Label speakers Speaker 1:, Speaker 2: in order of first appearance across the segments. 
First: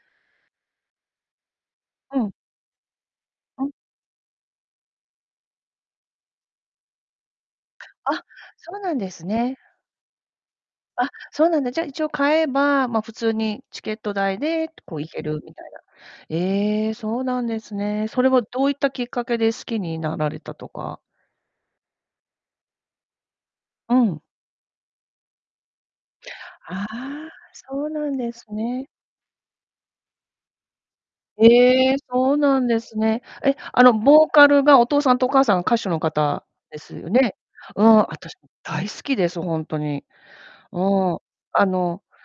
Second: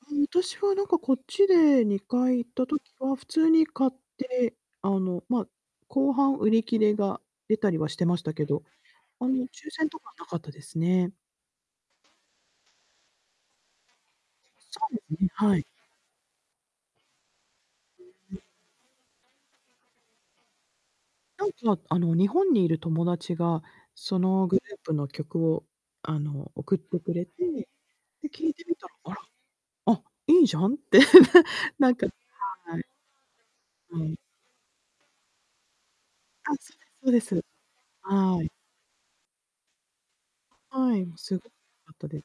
Speaker 1: あ、私はなんかこっちでに
Speaker 2: う
Speaker 1: か
Speaker 2: ん。
Speaker 1: い行った時は普通
Speaker 2: う
Speaker 1: に
Speaker 2: ん。
Speaker 1: 買って、あの、ま、後半売り切れが出たりはして
Speaker 2: あ、
Speaker 1: ましたけど、
Speaker 2: そうなんです
Speaker 1: あの、
Speaker 2: ね。
Speaker 1: 抽選とかはなかったです
Speaker 2: あ、
Speaker 1: ね。
Speaker 2: そうなんだ。じゃ一応買えば、ま、普通にチケット代
Speaker 1: でも
Speaker 2: でと
Speaker 1: そう
Speaker 2: こう
Speaker 1: で
Speaker 2: 行け
Speaker 1: すね、
Speaker 2: るみ
Speaker 1: はい。
Speaker 2: たいな。ええ、そうなんですね。それは
Speaker 1: [unintelligible]
Speaker 2: どういったきっかけで好きになられたとか。
Speaker 1: なんかあの、日本にいる友達が、
Speaker 2: う
Speaker 1: そ
Speaker 2: ん。
Speaker 1: のグループの曲をあの
Speaker 2: あ
Speaker 1: 送ってくれ
Speaker 2: あ、
Speaker 1: て、
Speaker 2: そうなん
Speaker 1: で、
Speaker 2: です
Speaker 1: 聞いてみた
Speaker 2: ね。
Speaker 1: ら、「あら、あ、いいじゃん」ってねな
Speaker 2: え
Speaker 1: ん
Speaker 2: え、
Speaker 1: か、
Speaker 2: そうなん
Speaker 1: は
Speaker 2: で
Speaker 1: い。
Speaker 2: すね。え、あの、
Speaker 1: うん。
Speaker 2: ボーカルがお父さんとお母さんが歌手の方
Speaker 1: あ、
Speaker 2: です
Speaker 1: そ
Speaker 2: よ
Speaker 1: うです
Speaker 2: ね。
Speaker 1: そうです。
Speaker 2: うん、あたし
Speaker 1: はい。
Speaker 2: 大好きです、ほんとに。う
Speaker 1: はい、もう
Speaker 2: ん。
Speaker 1: すっごくよ
Speaker 2: あ
Speaker 1: かっ
Speaker 2: の、
Speaker 1: たです。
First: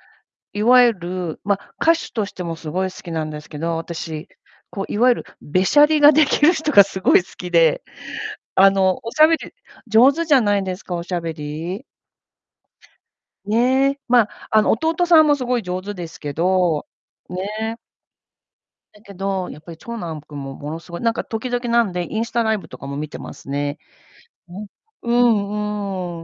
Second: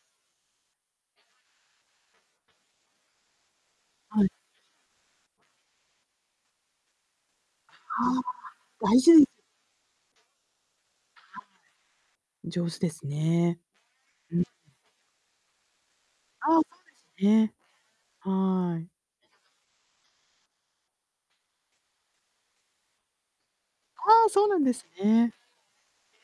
Speaker 2: いわゆる、ま、歌手としても凄い好きなんですけど、
Speaker 1: は
Speaker 2: 私。
Speaker 1: い。
Speaker 2: こういわゆるべしゃりができる人が凄い好きで、
Speaker 1: は
Speaker 2: あ
Speaker 1: あ、だ
Speaker 2: の、
Speaker 1: い
Speaker 2: お
Speaker 1: ぜん
Speaker 2: 喋り上手じゃないですか、お喋
Speaker 1: は
Speaker 2: り。
Speaker 1: い、上手ですね。
Speaker 2: ね、ま、あ
Speaker 1: う
Speaker 2: の、
Speaker 1: ん。
Speaker 2: 弟さんも凄い上手ですけ
Speaker 1: ああ、そう
Speaker 2: ど。
Speaker 1: ですね。
Speaker 2: ね。
Speaker 1: はい。
Speaker 2: だけど、やっぱり長男む君もものすごいなんか時々なんで、インスタライブとかも見てますね。
Speaker 1: ああ、そうな
Speaker 2: う
Speaker 1: ん
Speaker 2: ん、
Speaker 1: です
Speaker 2: う
Speaker 1: ね。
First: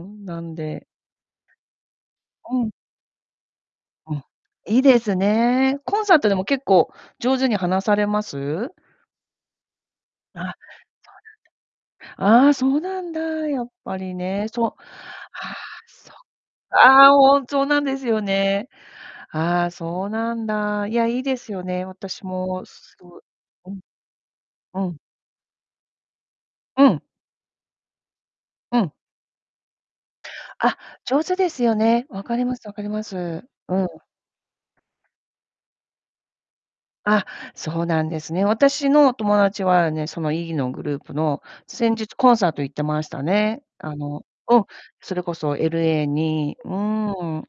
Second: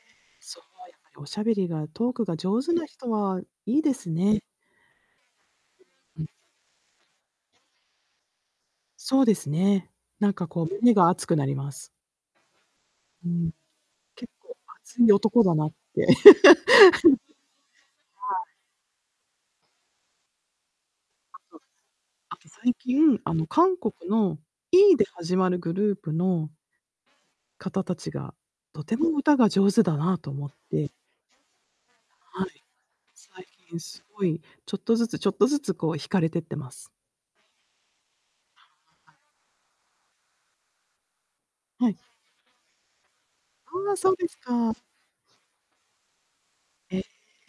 Speaker 2: んうん。なん
Speaker 1: そう、
Speaker 2: で
Speaker 1: あ、やっぱりお喋りがトークが
Speaker 2: う
Speaker 1: 上
Speaker 2: ん。
Speaker 1: 手な人はいいです
Speaker 2: うん。
Speaker 1: ね。
Speaker 2: いいですね。コンサー
Speaker 1: ん、う
Speaker 2: ト
Speaker 1: ん。
Speaker 2: でも結構上手に話されます？
Speaker 1: そうですね。なんかこう胸が熱くなります。
Speaker 2: あ、そうなんだ。あ
Speaker 1: う
Speaker 2: あ、そうなんだ。
Speaker 1: ん。
Speaker 2: やっぱり
Speaker 1: 結
Speaker 2: ね、
Speaker 1: 構
Speaker 2: そう。
Speaker 1: 熱い男
Speaker 2: あ
Speaker 1: だ
Speaker 2: あ、
Speaker 1: なって。は
Speaker 2: そ
Speaker 1: い。
Speaker 2: っああ、ほんそうなんですよね。ああ、そうなんだ。いや、いいですよね、私
Speaker 1: あとすあと
Speaker 2: も
Speaker 1: 最
Speaker 2: すごい
Speaker 1: 近、あの、
Speaker 2: う
Speaker 1: 韓
Speaker 2: ん。
Speaker 1: 国の
Speaker 2: う
Speaker 1: E
Speaker 2: ん。
Speaker 1: で始まるグループの
Speaker 2: うん。
Speaker 1: 方たちが、
Speaker 2: う
Speaker 1: と
Speaker 2: ん。
Speaker 1: ても歌が上手だなと思っ
Speaker 2: あ、
Speaker 1: て。
Speaker 2: 上手ですよね。分かり
Speaker 1: は
Speaker 2: ます
Speaker 1: い。
Speaker 2: 分かりま
Speaker 1: 最
Speaker 2: す。う
Speaker 1: 近
Speaker 2: ん。
Speaker 1: すごい、ちょっとずつちょっとずつこう惹かれてってます。
Speaker 2: あ、そうなんですね。私の
Speaker 1: [unintelligible]
Speaker 2: 友達はね、その E のグループの、
Speaker 1: は
Speaker 2: 先
Speaker 1: い。
Speaker 2: 日コンサート行ってましたね。
Speaker 1: あ
Speaker 2: あ
Speaker 1: あ、そう
Speaker 2: の
Speaker 1: です
Speaker 2: うん、
Speaker 1: か。
Speaker 2: それこそ LA に、う
Speaker 1: え、ええ。
Speaker 2: ん。